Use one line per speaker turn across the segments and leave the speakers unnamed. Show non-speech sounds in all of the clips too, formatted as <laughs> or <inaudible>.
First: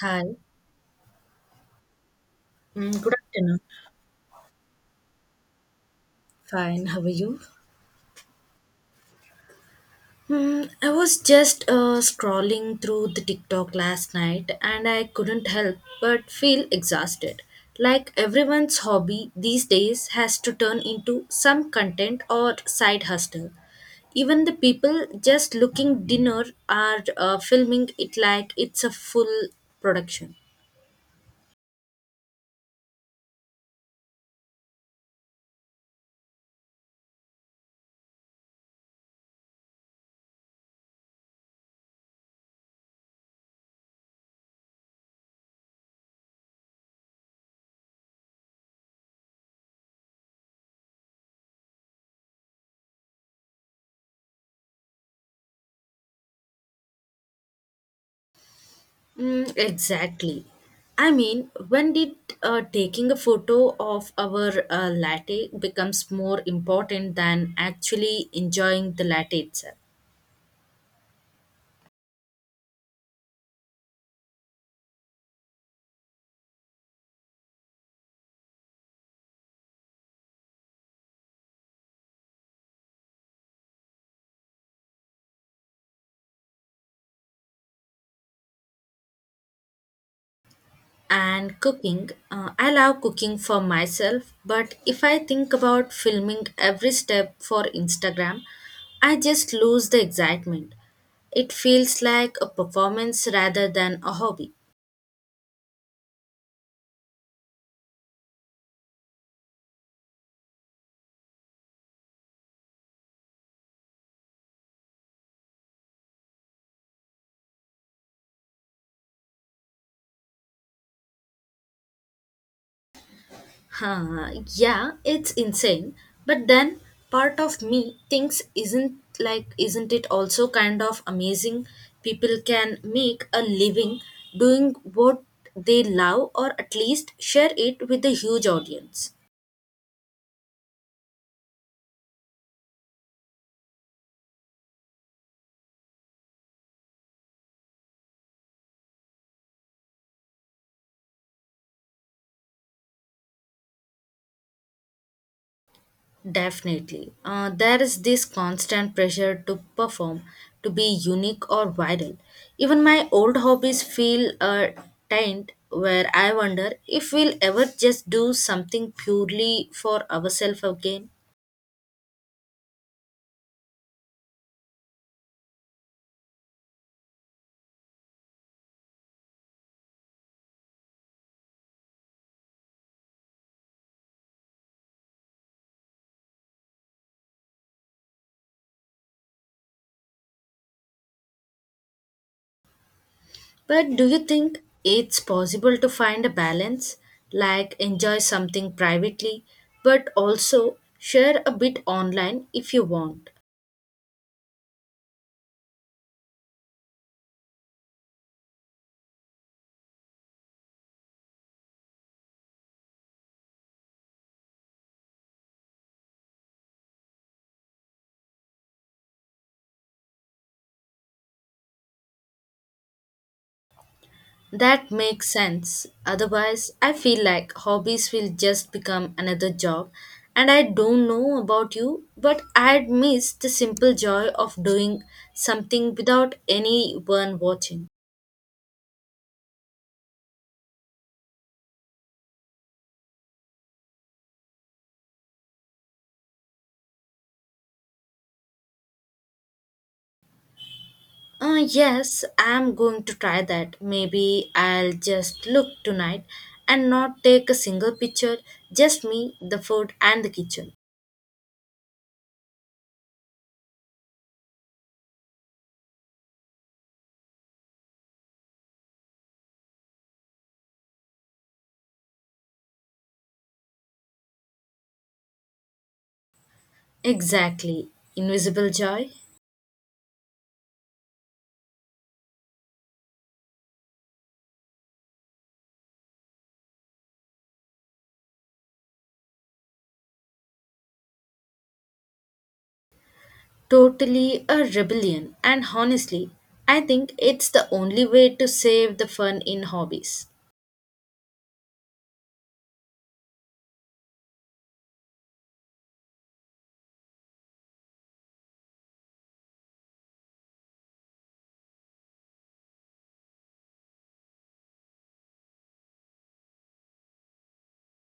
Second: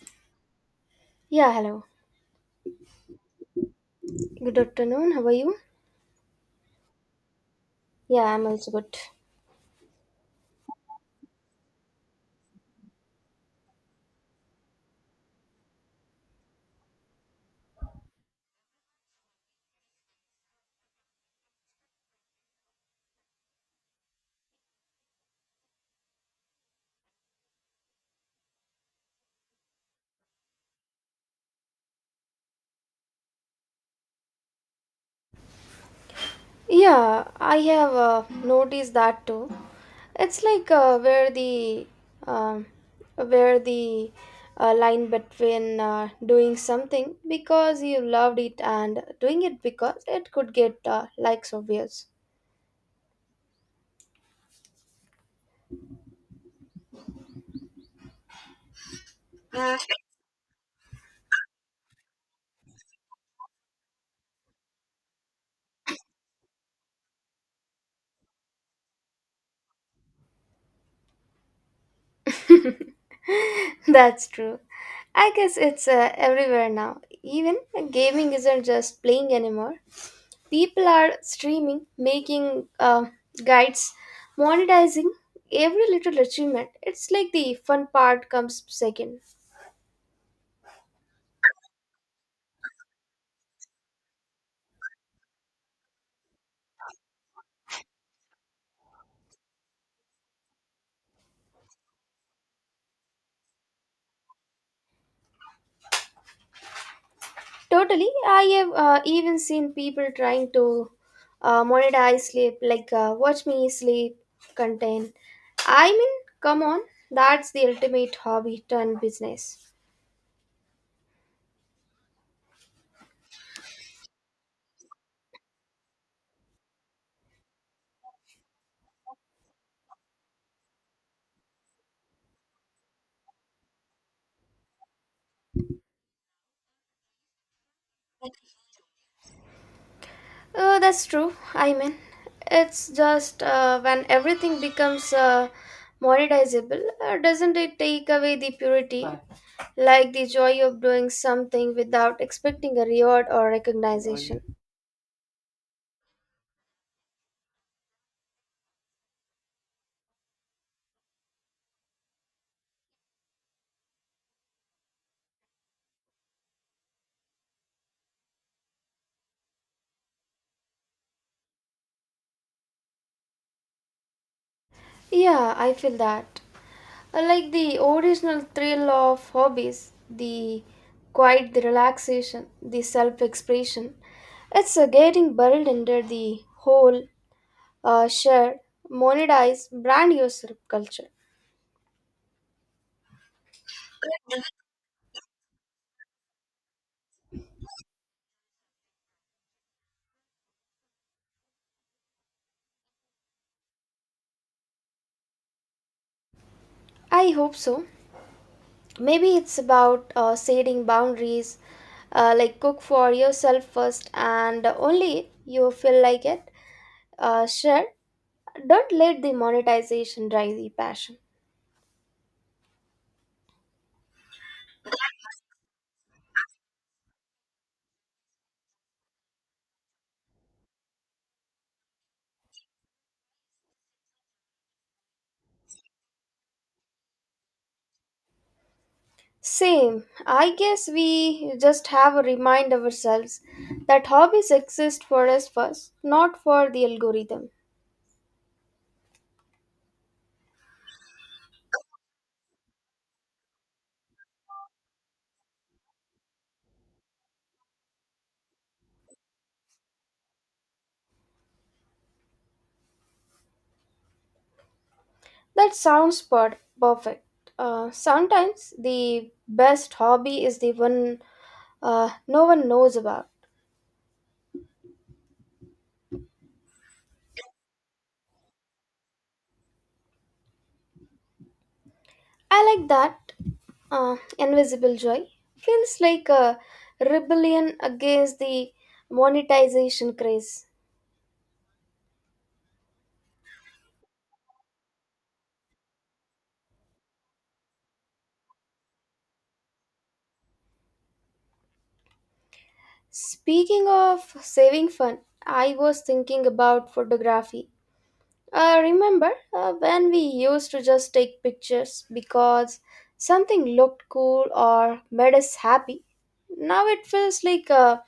Hi.
Yeah, hello. Good afternoon. How are you?
Fine, how are you?
Yeah, I'm also good.
I was just scrolling through the TikTok last night and I couldn't help but feel exhausted. Like everyone's hobby these days has to turn into some content or side hustle. Even the people just looking dinner are filming it like it's a full production.
Yeah, I have noticed that too. It's like um where the line between doing something because you loved it and doing it because it could get likes or views.
Mm, exactly. I mean, when did taking a photo of our latte becomes more important than actually enjoying the latte itself?
<laughs> That's true. I guess it's everywhere now. Even gaming isn't just playing anymore. People are streaming, making guides, monetizing every little achievement. It's like the fun part comes second.
And cooking, I love cooking for myself, but if I think about filming every step for Instagram, I just lose the excitement. It feels like a performance rather than a hobby.
Totally, I have even seen people trying to monetize sleep, like watch me sleep content. I mean, come on, that's the ultimate hobby turned business.
Huh, yeah, it's insane. But then part of me thinks isn't it also kind of amazing people can make a living doing what they love or at least share it with a huge audience.
That's true. I mean, it's just when everything becomes monetizable, doesn't it take away the purity? Like the joy of doing something without expecting a reward or recognition.
Definitely. There is this constant pressure to perform, to be unique or viral. Even my old hobbies feel taint where I wonder if we'll ever just do something purely for ourselves again.
Yeah, I feel that. I like the original thrill of hobbies, the quiet, the relaxation, the self expression. It's getting buried under the whole shared, monetized, brand new culture.
But do you think it's possible to find a balance, like enjoy something privately, but also share a bit online if you want?
I hope so. Maybe it's about setting boundaries, like cook for yourself first and only you feel like it. Sure, don't let the monetization drive the passion.
That makes sense. Otherwise, I feel like hobbies will just become another job. And I don't know about you, but I'd miss the simple joy of doing something without anyone watching.
Same. I guess we just have to remind ourselves that hobbies exist for us first, not for the algorithm.
Yes, I'm going to try that. Maybe I'll just look tonight and not take a single picture, just me, the food, and the kitchen.
That sounds perfect. Sometimes the best hobby is the one no one knows about.
Exactly. Invisible joy.
I like that. Invisible joy feels like a rebellion against the monetization craze.
Totally a rebellion, and honestly, I think it's the only way to save the fun in hobbies.
Speaking of saving fun, I was thinking about photography. Remember when we used to just take pictures because something looked cool or made us happy? Now it feels like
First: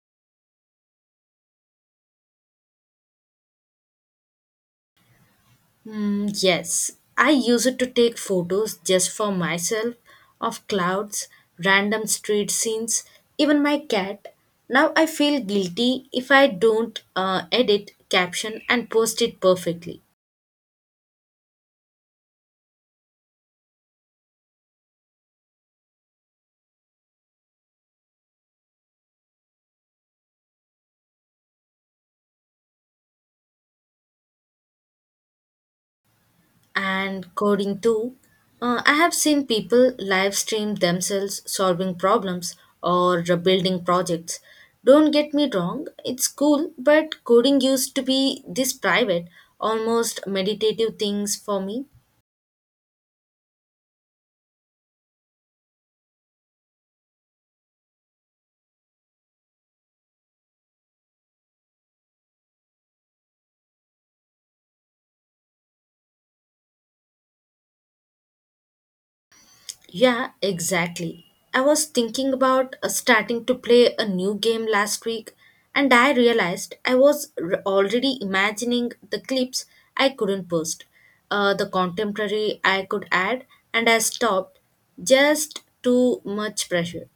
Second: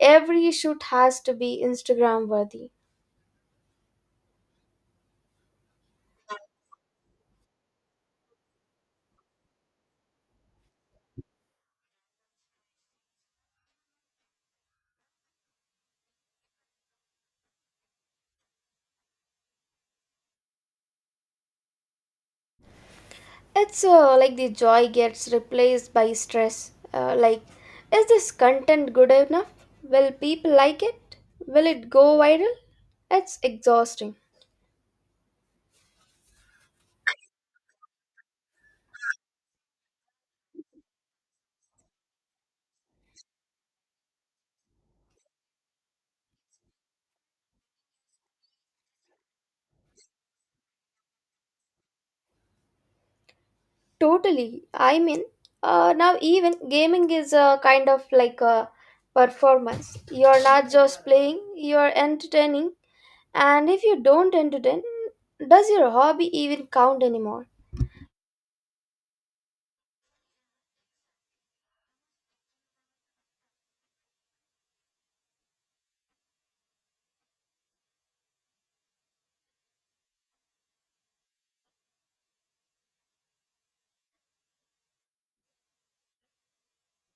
every shoot has to be Instagram worthy.
Yes, I use it to take photos just for myself of clouds, random street scenes, even my cat. Now I feel guilty if I don't edit, caption, and post it perfectly.
It's like the joy gets replaced by stress. Like, is this content good enough? Will people like it? Will it go viral? It's exhausting.
And coding too. I have seen people live stream themselves solving problems or building projects. Don't get me wrong, it's cool, but coding used to be this private, almost meditative things for me.
Totally. I mean, now even gaming is a kind of like a performance. You're not just playing, you're entertaining. And if you don't entertain, does your hobby even count anymore?
Yeah, exactly. I was thinking about starting to play a new game last week, and I realized already imagining the clips I couldn't post, the contemporary I could add, and I stopped. Just too much pressure.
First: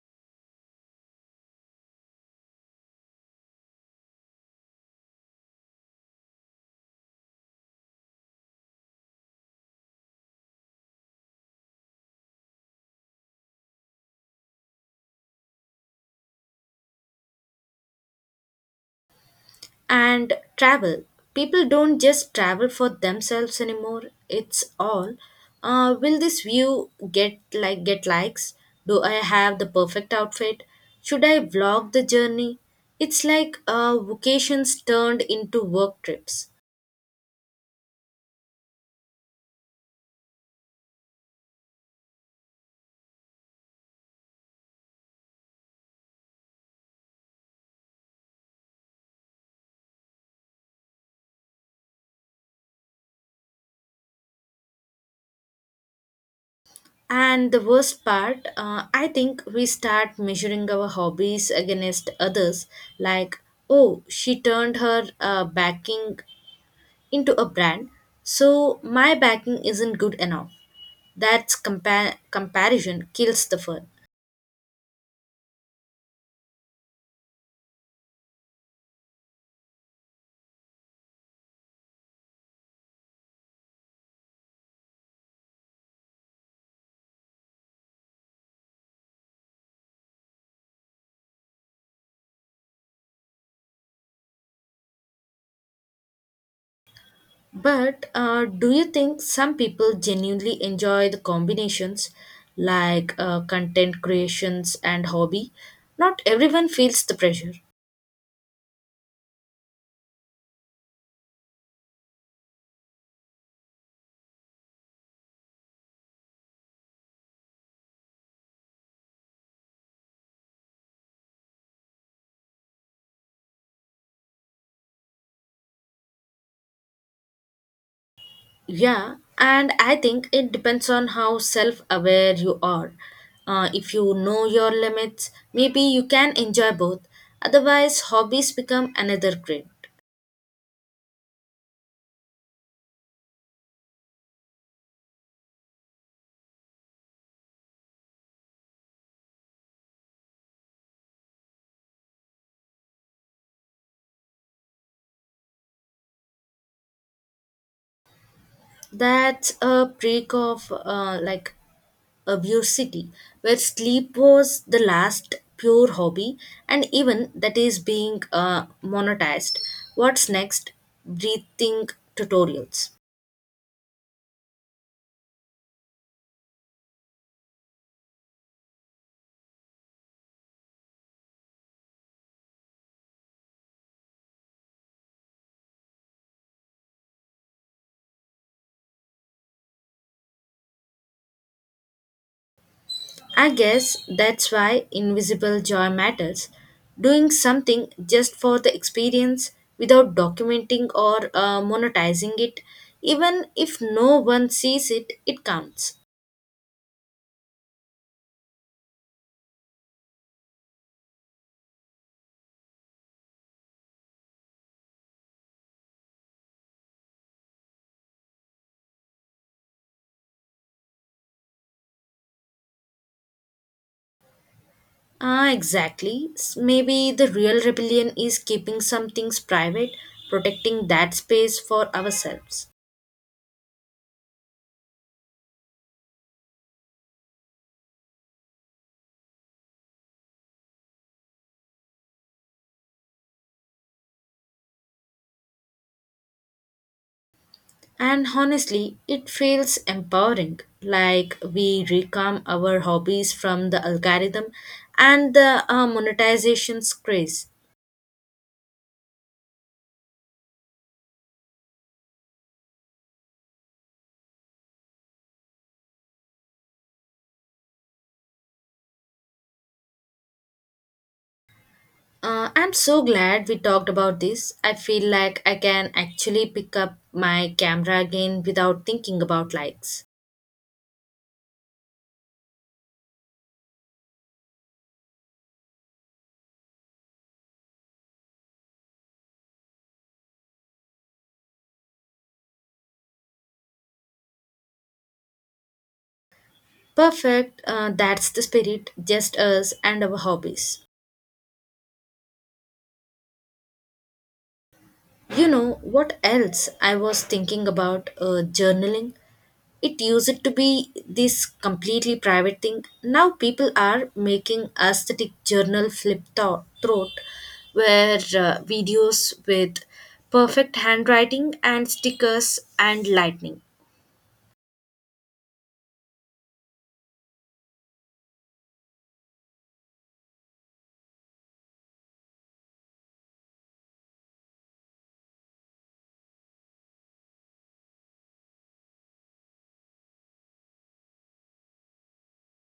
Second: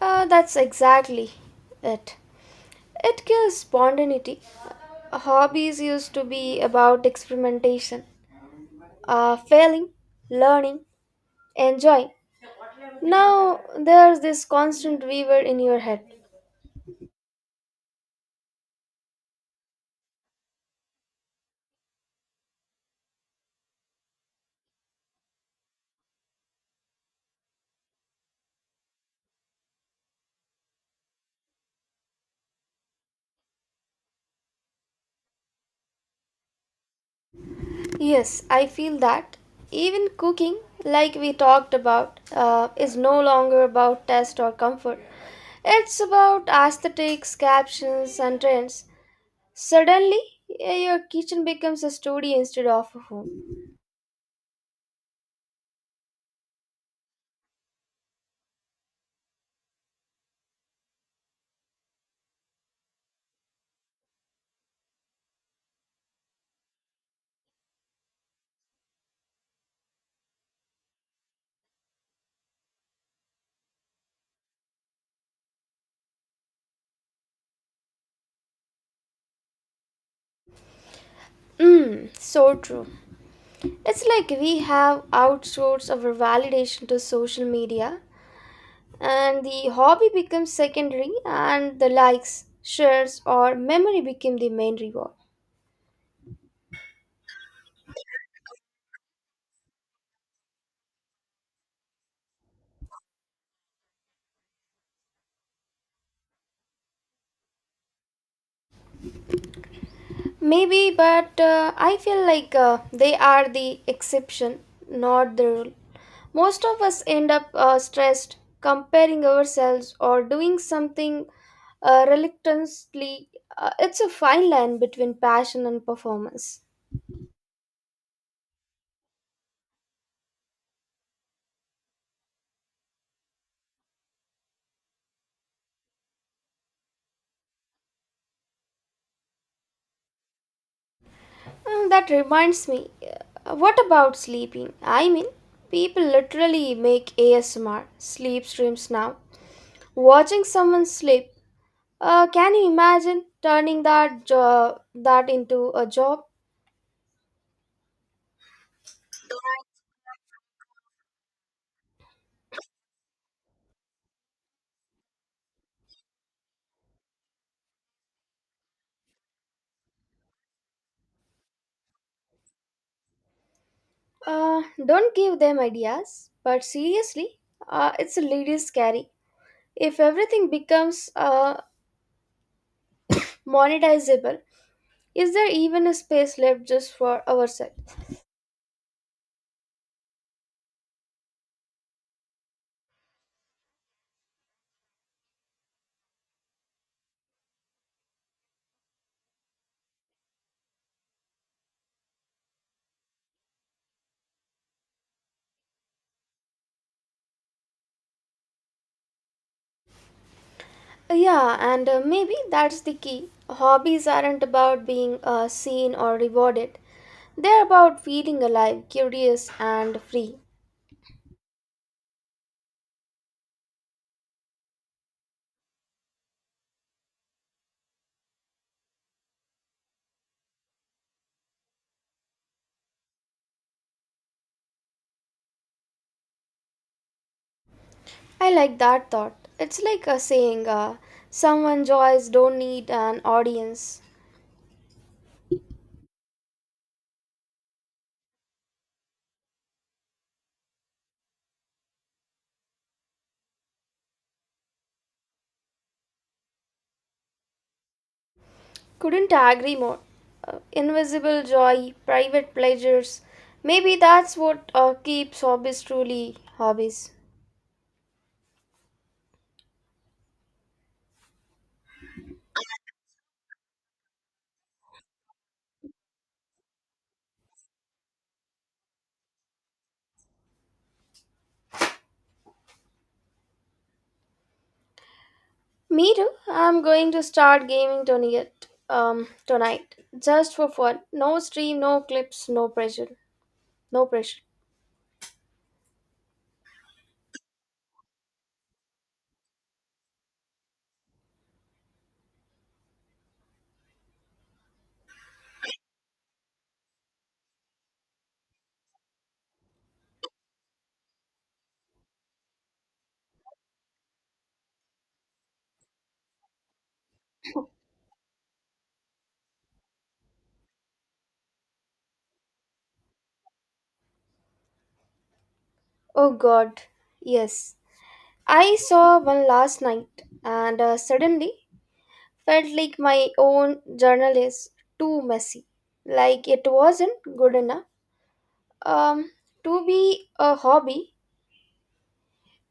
That's exactly it. It kills spontaneity. Hobbies used to be about experimentation, failing, learning, enjoying. Now there's this constant weaver in your head.
And travel. People don't just travel for themselves anymore. It's all. Will this view get likes? Do I have the perfect outfit? Should I vlog the journey? It's like vacations turned into work trips.
Yes, I feel that even cooking, like we talked about, is no longer about taste or comfort. It's about aesthetics, captions, and trends. Suddenly, your kitchen becomes a studio instead of a home.
And the worst part, I think we start measuring our hobbies against others, like, oh, she turned her backing into a brand, so my backing isn't good enough. Comparison kills the fun.
Mm, so true. It's like we have outsourced our validation to social media, and the hobby becomes secondary, and the likes, shares, or memory became the main reward.
But do you think some people genuinely enjoy the combinations like content creations and hobby? Not everyone feels the pressure.
Maybe, but I feel like they are the exception, not the rule. Most of us end up stressed, comparing ourselves, or doing something reluctantly. It's a fine line between passion and performance.
Yeah, and I think it depends on how self aware you are. If you know your limits, maybe you can enjoy both. Otherwise, hobbies become another grind.
Mm, that reminds me, what about sleeping? I mean, people literally make ASMR sleep streams now. Watching someone sleep. Can you imagine turning that job that into a job?
That's a prick of abuse city where sleep was the last pure hobby and even that is being monetized. What's next, breathing tutorials?
Don't give them ideas, but seriously, it's a little scary. If everything becomes monetizable, is there even a space left just for ourselves?
I guess that's why invisible joy matters, doing something just for the experience without documenting or monetizing it. Even if no one sees it, it counts.
Yeah, and maybe that's the key. Hobbies aren't about being seen or rewarded. They're about feeling alive, curious, and free.
Exactly. Maybe the real rebellion is keeping some things private, protecting that space for ourselves.
I like that thought. It's like a saying, someone joys don't need an audience.
And honestly, it feels empowering. Like we reclaim our hobbies from the algorithm and the monetization's craze.
Couldn't agree more. Invisible joy, private pleasures. Maybe that's what keeps hobbies truly hobbies.
I'm so glad we talked about this. I feel like I can actually pick up my camera again without thinking about likes.
Me too. I'm going to start gaming tonight. Tonight, just for fun. No stream, no clips, no pressure. No pressure.
Perfect, that's the spirit, just us and our hobbies. You know what else I was thinking about, journaling? It used to be this completely private thing. Now people are making aesthetic journal flip throat where videos with perfect handwriting and stickers and lightning.
Oh God, yes. I saw one last night, and suddenly felt like my own journal is too messy, like it wasn't good enough um, to be a hobby,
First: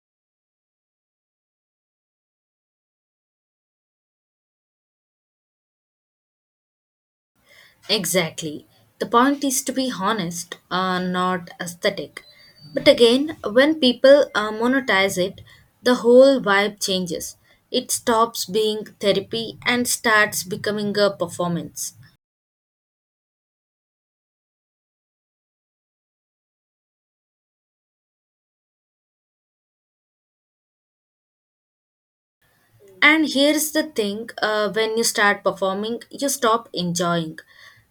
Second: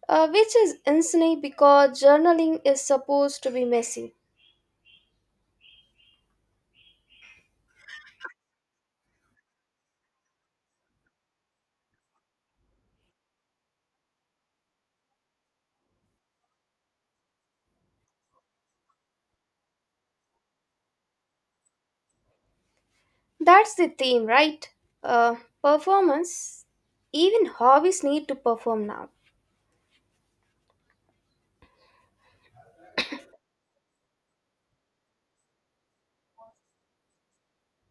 which is insane because journaling is supposed to be messy.
Exactly. The point is to be honest, not aesthetic. But again, when people monetize it, the whole vibe changes. It stops being therapy and starts becoming a performance.
That's the theme, right? Uh, Performance. Even hobbies need to perform now.
And here's the thing, when you start performing, you stop enjoying.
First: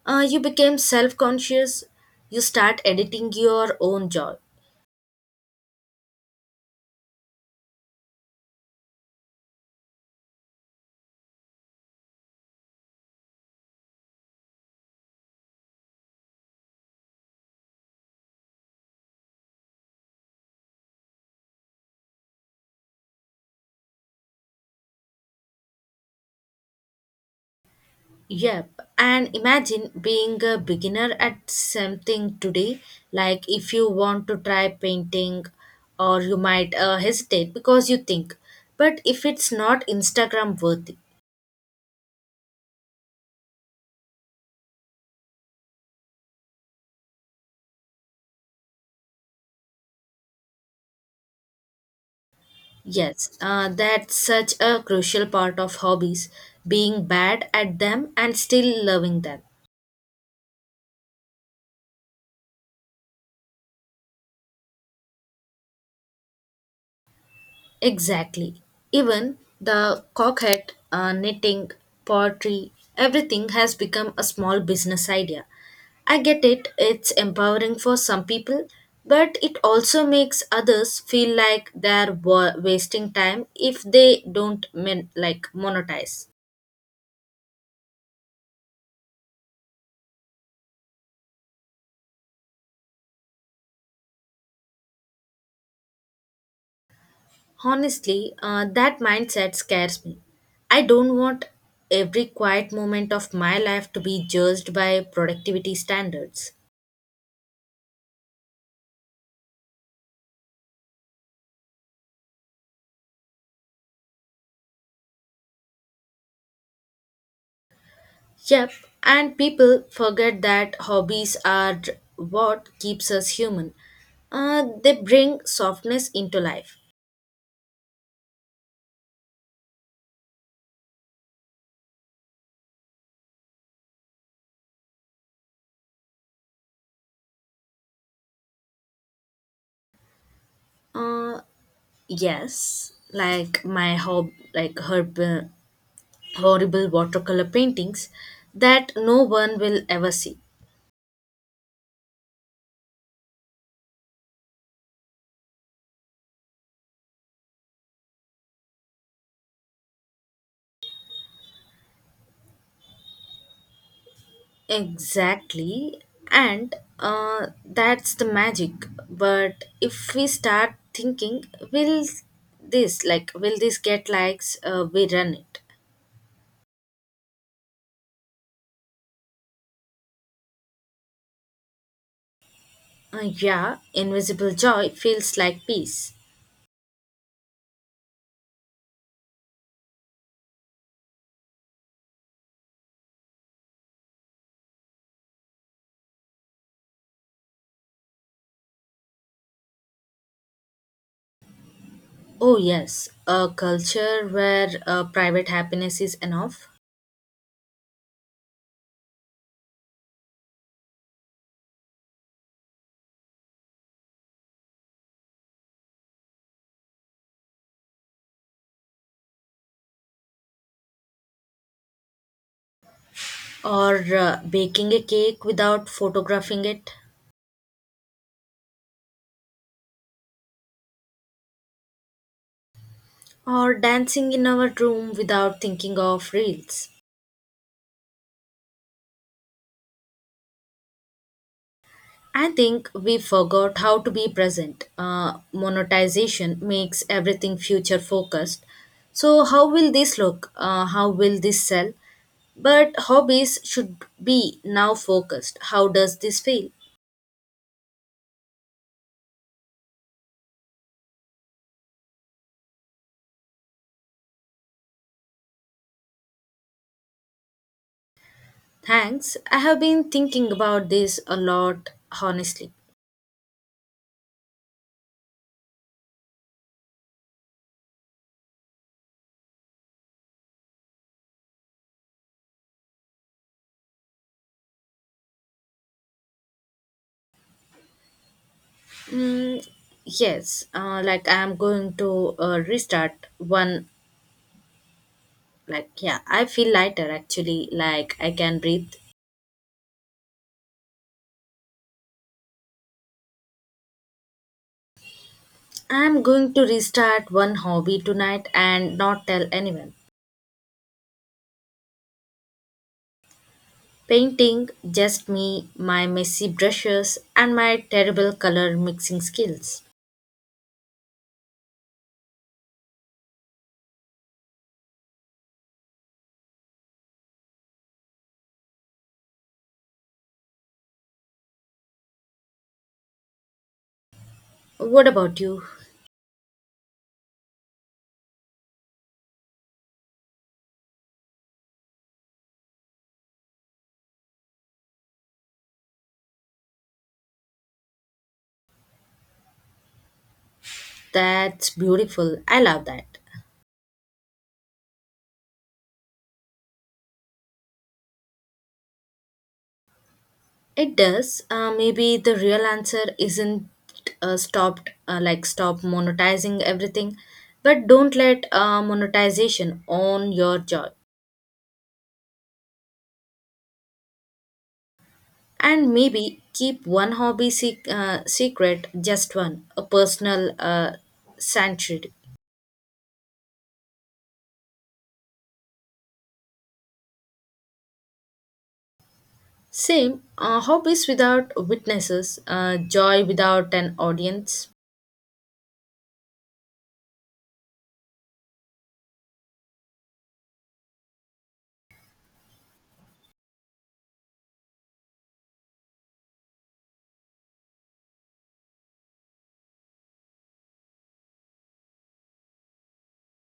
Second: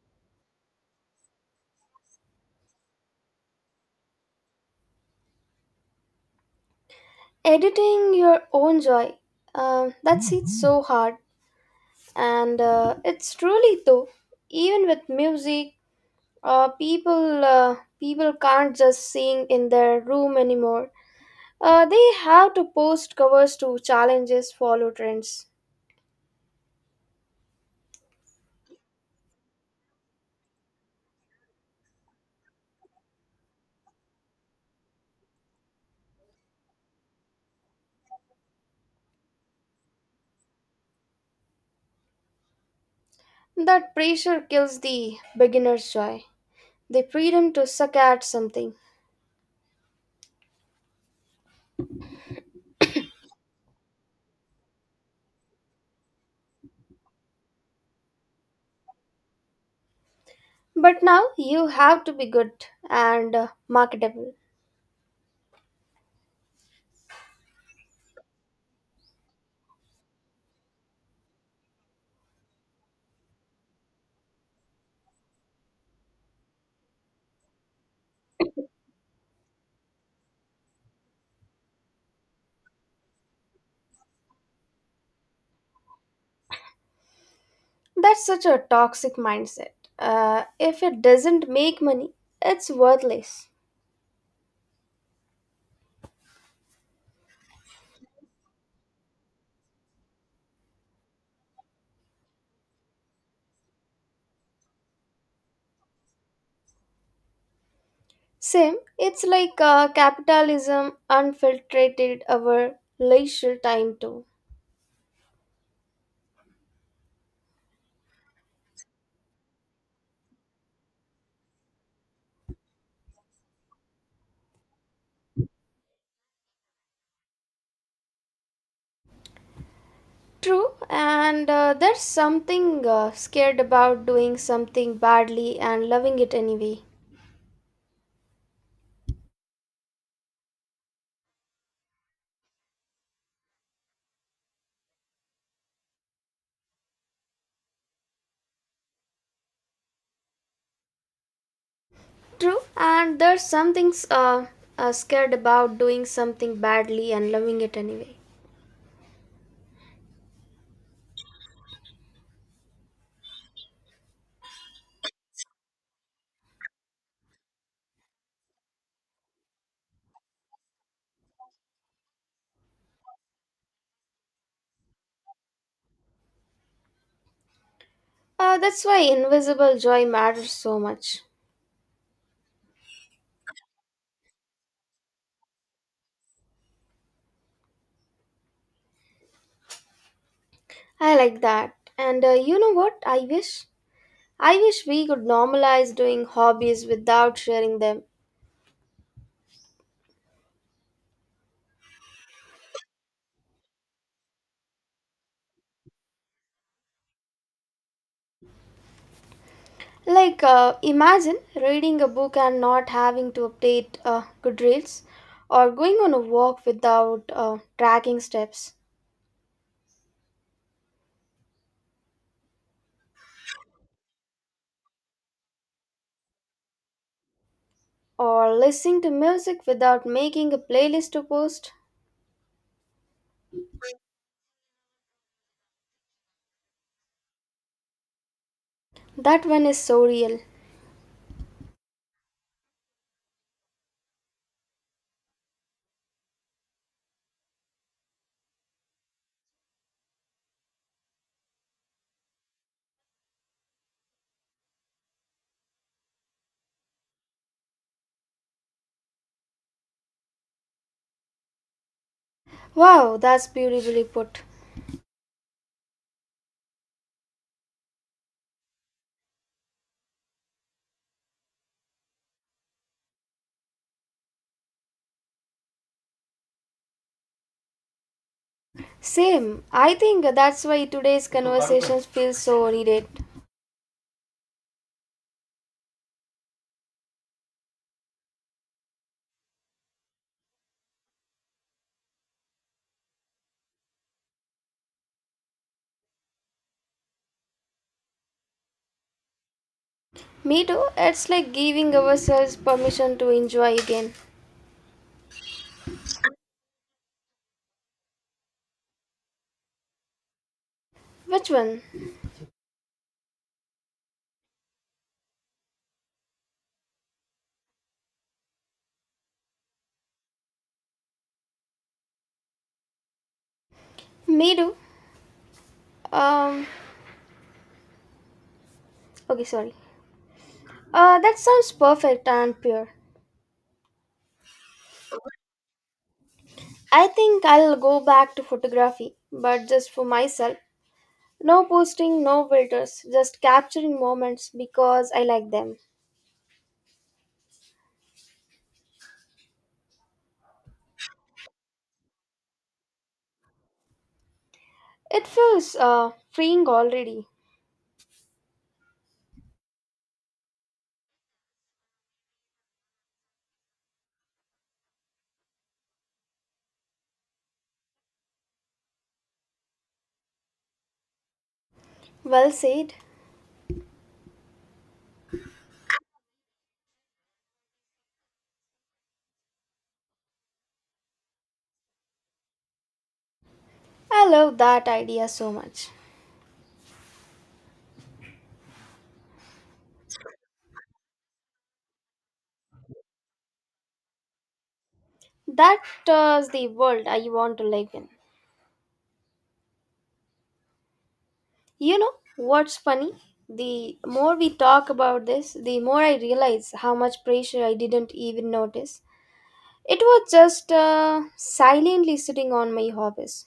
You become self conscious, you start editing your own joy.
Editing your own joy. That's it so hard. And it's truly though, even with music people can't just sing in their room anymore. They have to post covers to challenges, follow trends.
Yep, and imagine being a beginner at something today. Like if you want to try painting, or you might hesitate because you think, but if it's not Instagram worthy.
That pressure kills the beginner's joy, the freedom to suck at something.
Yes, that's such a crucial part of hobbies, being bad at them and still loving them.
But now you have to be good and marketable.
Exactly. Even the coquette, knitting, pottery, everything has become a small business idea. I get it, it's empowering for some people, but it also makes others feel like wasting time if they don't monetize.
That's such a toxic mindset. If it doesn't make money, it's worthless.
Honestly, that mindset scares me. I don't want every quiet moment of my life to be judged by productivity standards.
Same, it's like capitalism unfiltered our leisure time too.
Yep, and people forget that hobbies are what keeps us human. They bring softness into life.
True, and there's something scared about doing something badly and loving it anyway.
Uh, yes, like her horrible watercolor paintings that no one will ever see.
True, and there's something scared about doing something badly and loving it anyway.
Exactly, and that's the magic. But if we start thinking, will will this get likes? We run it.
That's why invisible joy matters so much.
Yeah, invisible joy feels like peace.
I like that. And you know what I wish? I wish we could normalize doing hobbies without sharing them.
Oh, yes, a culture where private happiness is enough,
Like, imagine reading a book and not having to update Goodreads, or going on a walk without tracking steps,
or baking a cake without photographing it,
or listening to music without making a playlist to post.
or dancing in our room without thinking of reels.
That one is so real.
I think we forgot how to be present. Monetization makes everything future focused. So, how will this look? How will this sell? But hobbies should be now focused. How does this feel?
Wow, that's beautifully put.
Thanks. I have been thinking about this a lot, honestly.
Same. I think that's why today's conversations feel so needed.
Mm, yes, like I am going to restart one. Like, yeah, I feel lighter actually, like I can breathe.
Me too. It's like giving ourselves permission to enjoy again.
I'm going to restart one hobby tonight and not tell anyone.
Which one?
Painting, just me, my messy brushes, and my terrible color mixing skills.
Me too. Um. Okay, sorry. That sounds perfect and pure.
What about you?
I think I'll go back to photography, but just for myself. No posting, no filters, just capturing moments because I like them.
That's beautiful. I love that.
It feels freeing already.
It does. Maybe the real answer isn't stop monetizing everything, but don't let monetization own your joy.
Well said.
And maybe keep one hobby secret, just one, a personal sanctuary.
I love that idea so much.
Same, hobbies without witnesses, joy without an audience.
That is the world I want to live in. You know what's funny? The more we talk about this, the more I realize how much pressure I didn't even notice. It was just silently sitting on my hobbies.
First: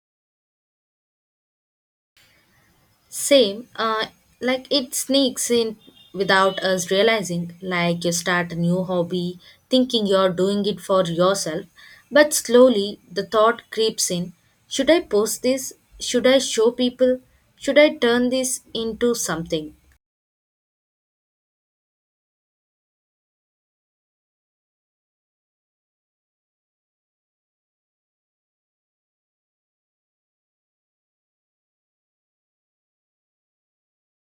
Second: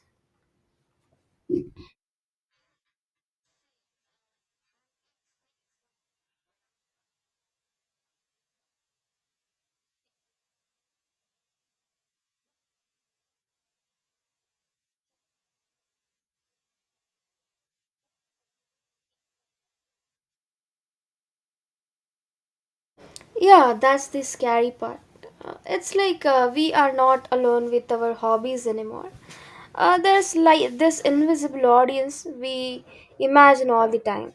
Same, like it sneaks in without us realizing. Like you start a new hobby, thinking you're doing it for yourself, but slowly the thought creeps in, should I post this? Should I show people? Should I turn this into something?
Yeah, that's the scary part. It's like we are not alone with our hobbies anymore. There's like this invisible audience we imagine all the time.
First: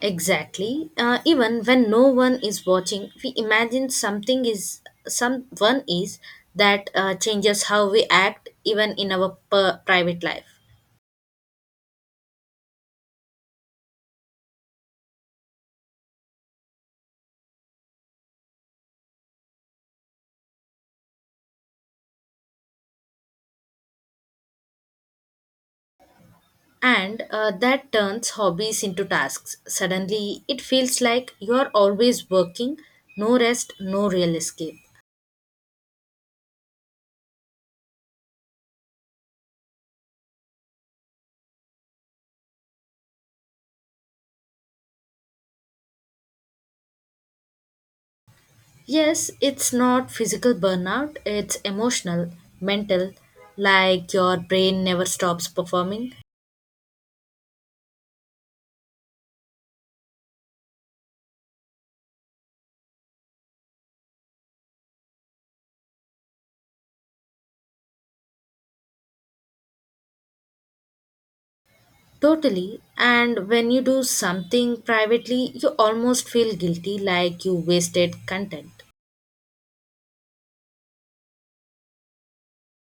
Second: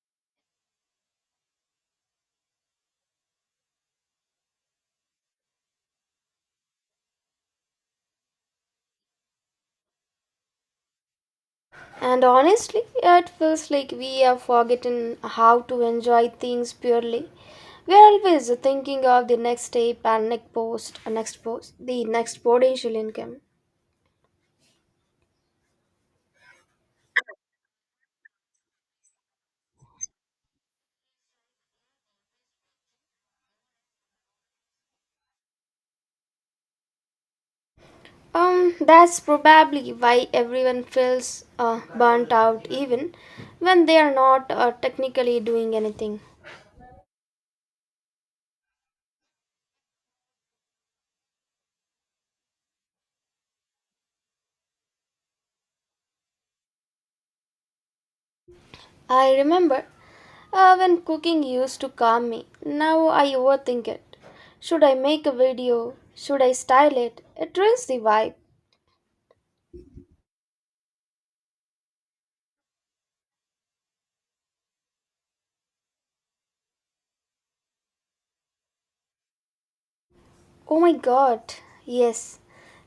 Exactly. Even when no one is watching, we imagine something is someone is, that changes how we act even in our private life.
And honestly, it feels like we have forgotten how to enjoy things purely. We're always thinking of the next step and next post, the next potential income.
And that turns hobbies into tasks. Suddenly, it feels like you're always working, no rest, no real escape.
That's probably why everyone feels burnt out even when they are not technically doing anything.
Yes, it's not physical burnout, it's emotional, mental, like your brain never stops performing.
I remember when cooking used to calm me. Now I overthink it. Should I make a video? Should I style it? It ruins the vibe.
Totally. And when you do something privately, you almost feel guilty like you wasted content.
Oh my god, yes.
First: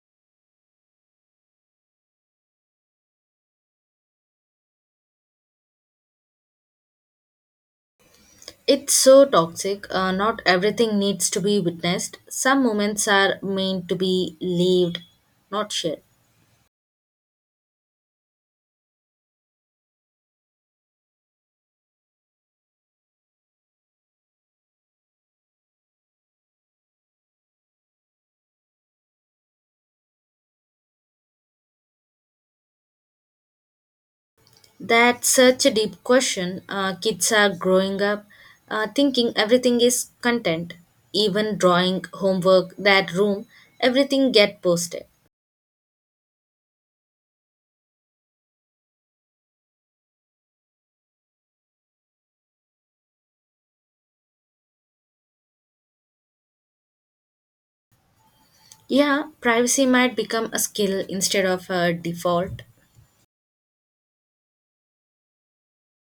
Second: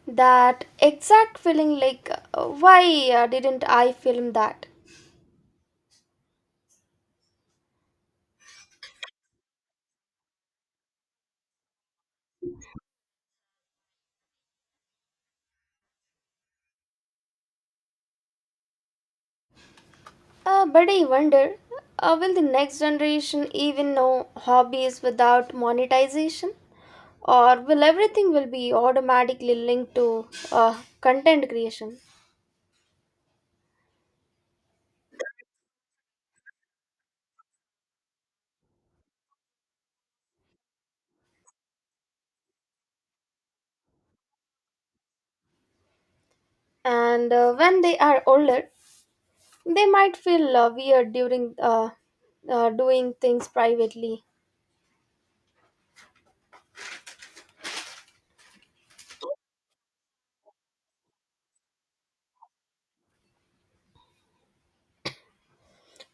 That exact feeling like, why didn't I film that?
It's so toxic. Not everything needs to be witnessed. Some moments are meant to be lived, not shared.
But I wonder, will the next generation even know hobbies without monetization? Or will everything will be automatically linked to content creation?
That's such a deep question. Kids are growing up thinking everything is content, even drawing, homework, that room, everything get posted.
And when they are older, they might feel weird during doing things privately.
Yeah, privacy might become a skill instead of a default.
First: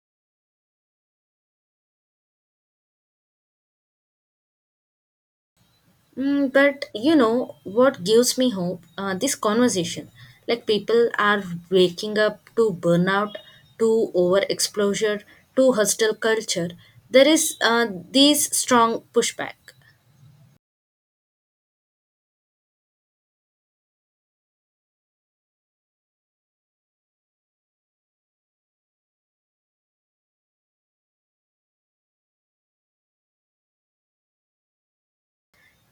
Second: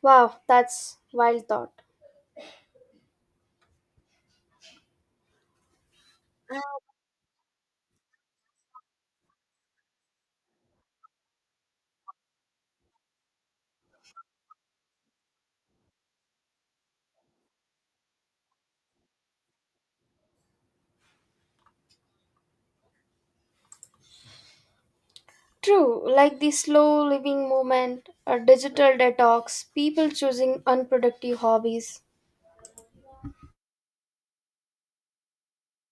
Wow, that's wild thought.
But you know what gives me hope? This conversation. Like people are waking up to burnout, to overexposure, to hostile culture. There is this strong pushback.
True, like the slow living movement, a digital detox, people choosing unproductive hobbies.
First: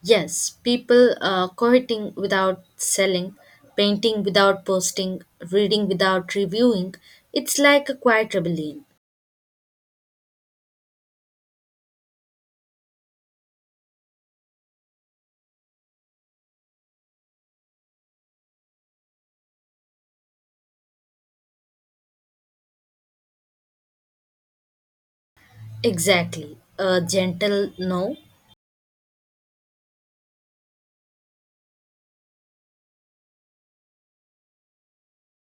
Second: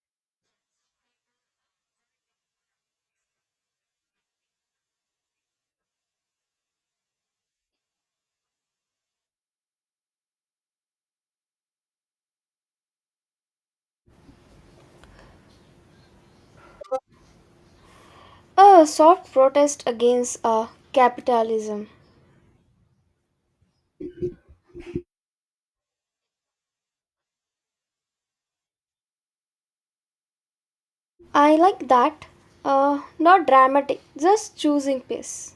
Yes, people quoting without selling, painting without posting, reading without reviewing. It's like a quiet rebellion.
A soft protest against capitalism.
Exactly, a gentle no,
I like that. Not dramatic, just choosing peace.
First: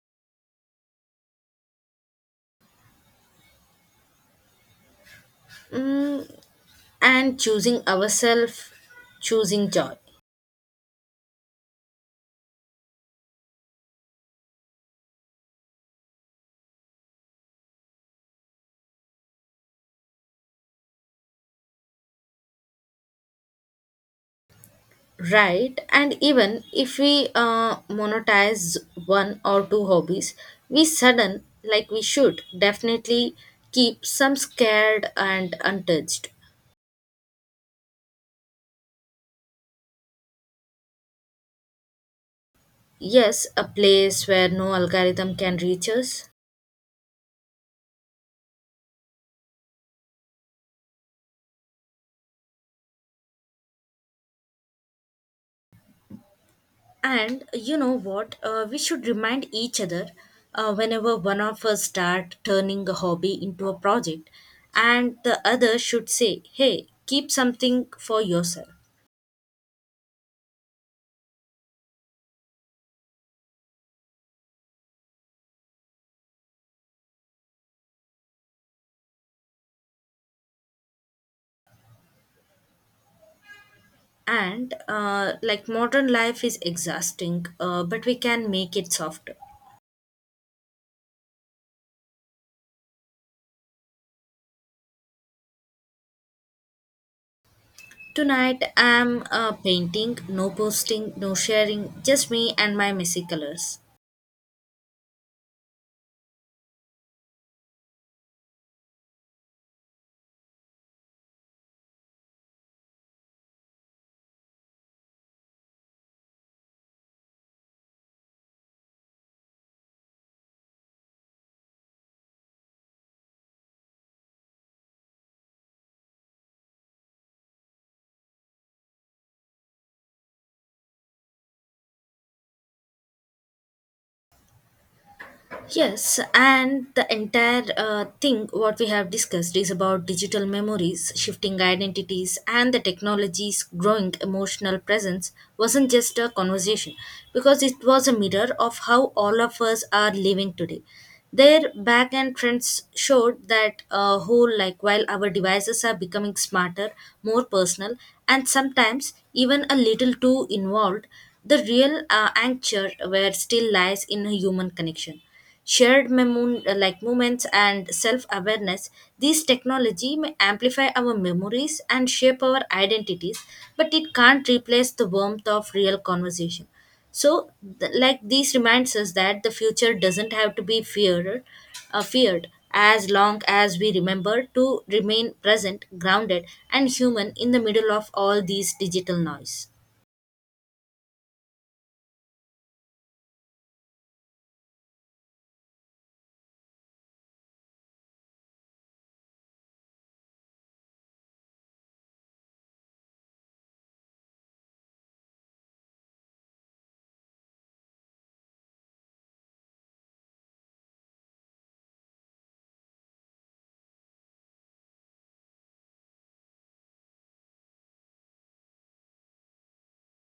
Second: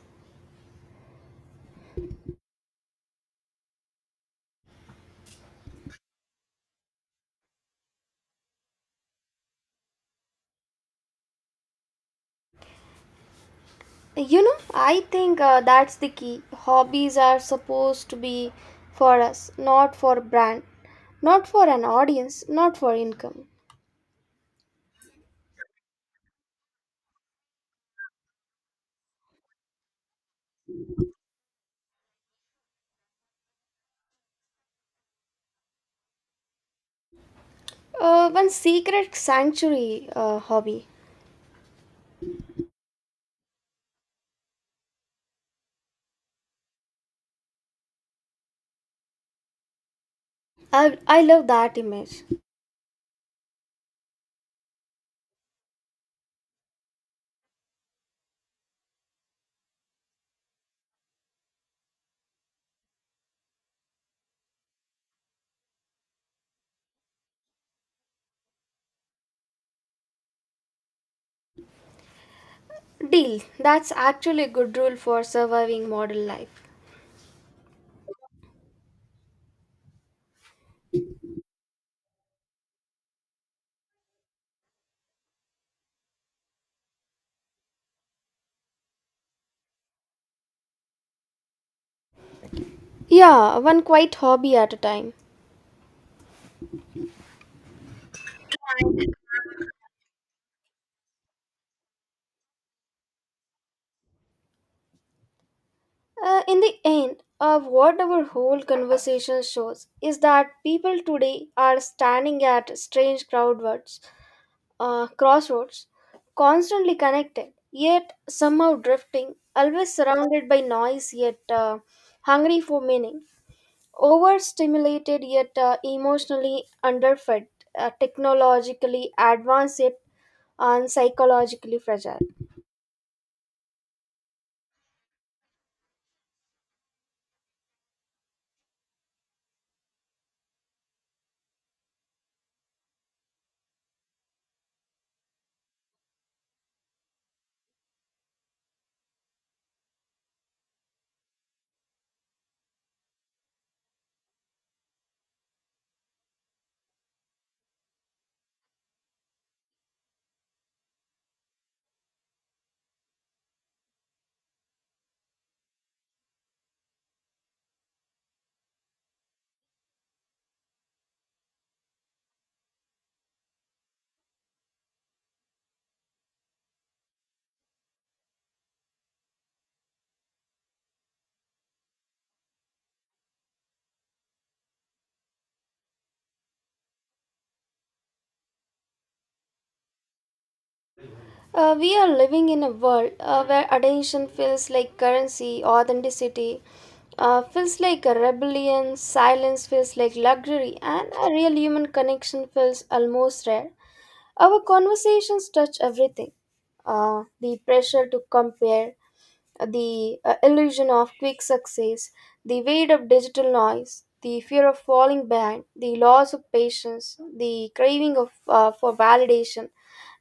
mm, and choosing ourselves, choosing joy.
You know, I think that's the key. Hobbies are supposed to be for us, not for brand, not for an audience, not for income.
Right, and even if we monetize one or two hobbies, we sudden like we should definitely keep some scared and untouched.
One secret sanctuary hobby.
Yes, a place where no algorithm can reach us.
I love that image.
And you know what? We should remind each other whenever one of us start turning a hobby into a project, and the other should say, "Hey, keep something for yourself."
Deal. That's actually a good rule for surviving modern life.
And modern life is exhausting but we can make it softer.
Yeah, one quiet hobby at a time.
Tonight I'm painting, no posting, no sharing, just me and my messy colors.
In the end, of what our whole conversation shows is that people today are standing at strange crossroads, constantly connected, yet somehow drifting, always surrounded by noise, yet hungry for meaning, overstimulated, yet emotionally underfed, technologically advanced, yet and psychologically fragile.
Yes, and the entire thing what we have discussed is about digital memories, shifting identities, and the technology's growing emotional presence wasn't just a conversation because it was a mirror of how all of us are living today. Their back end trends showed that a whole like while our devices are becoming smarter, more personal, and sometimes even a little too involved, the real anchor where still lies in a human connection, shared moments and self-awareness. These technology may amplify our memories and shape our identities, but it can't replace the warmth of real conversation. So these reminds us that the future doesn't have to be feared, as long as we remember to remain present, grounded, and human in the middle of all these digital noise.
We are living in a world where attention feels like currency, authenticity feels like a rebellion, silence feels like luxury, and a real human connection feels almost rare. Our conversations touch everything the pressure to compare, the illusion of quick success, the weight of digital noise, the fear of falling behind, the loss of patience, the craving of, for validation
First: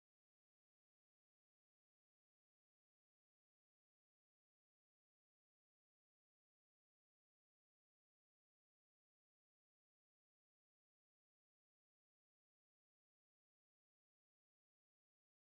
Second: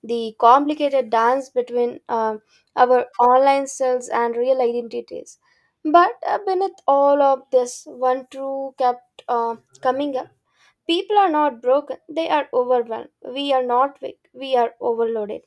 the complicated dance between our online selves and real identities. But beneath all of this, one truth kept coming up. People are not broken, they are overwhelmed. We are not weak, we are overloaded.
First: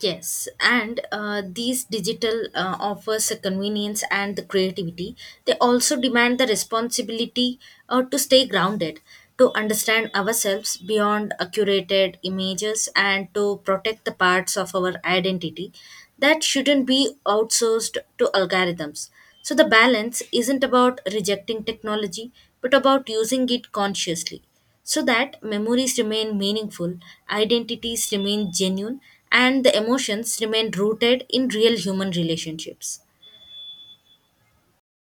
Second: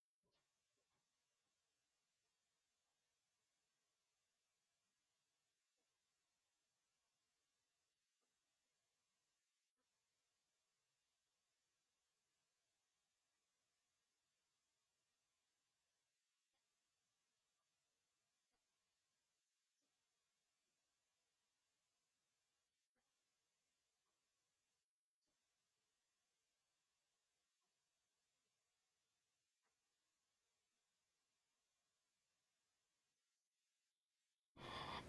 Yes, and these digital offers a convenience and the creativity. They also demand the responsibility to stay grounded, to understand ourselves beyond curated images, and to protect the parts of our identity that shouldn't be outsourced to algorithms. So the balance isn't about rejecting technology, but about using it consciously so that memories remain meaningful, identities remain genuine, and the emotions remain rooted in real human relationships.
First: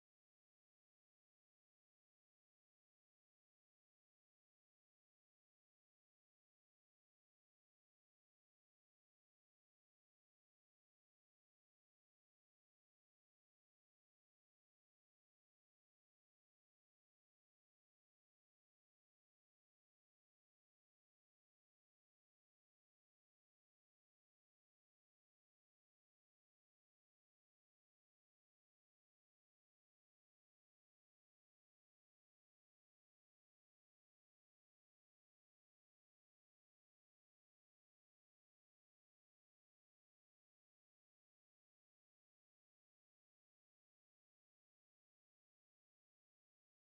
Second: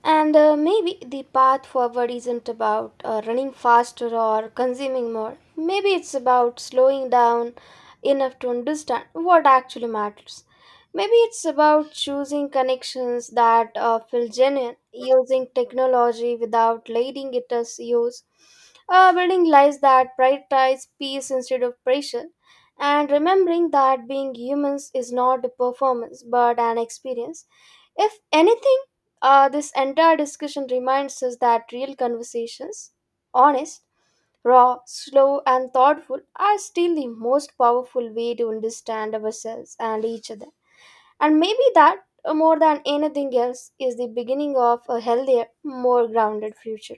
And maybe the path forward isn't about running faster or consuming more. Maybe it's about slowing down enough to understand what actually matters. Maybe it's about choosing connections that feel genuine, using technology without letting it us use, building lives that prioritize peace instead of pressure, and remembering that being humans is not a performance but an experience if anything, this entire discussion reminds us that real conversations, honest, raw, slow, and thoughtful, are still the most powerful way to understand ourselves and each other. And maybe that, more than anything else, is the beginning of a healthier, more grounded future.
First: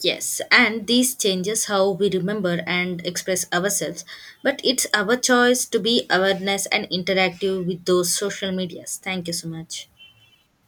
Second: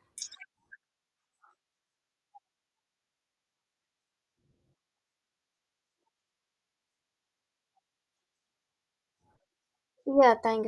Yes, and these changes how we remember and express ourselves, but it's our choice to be awareness and interactive with those social medias. Thank you so much.
Yeah, thank you.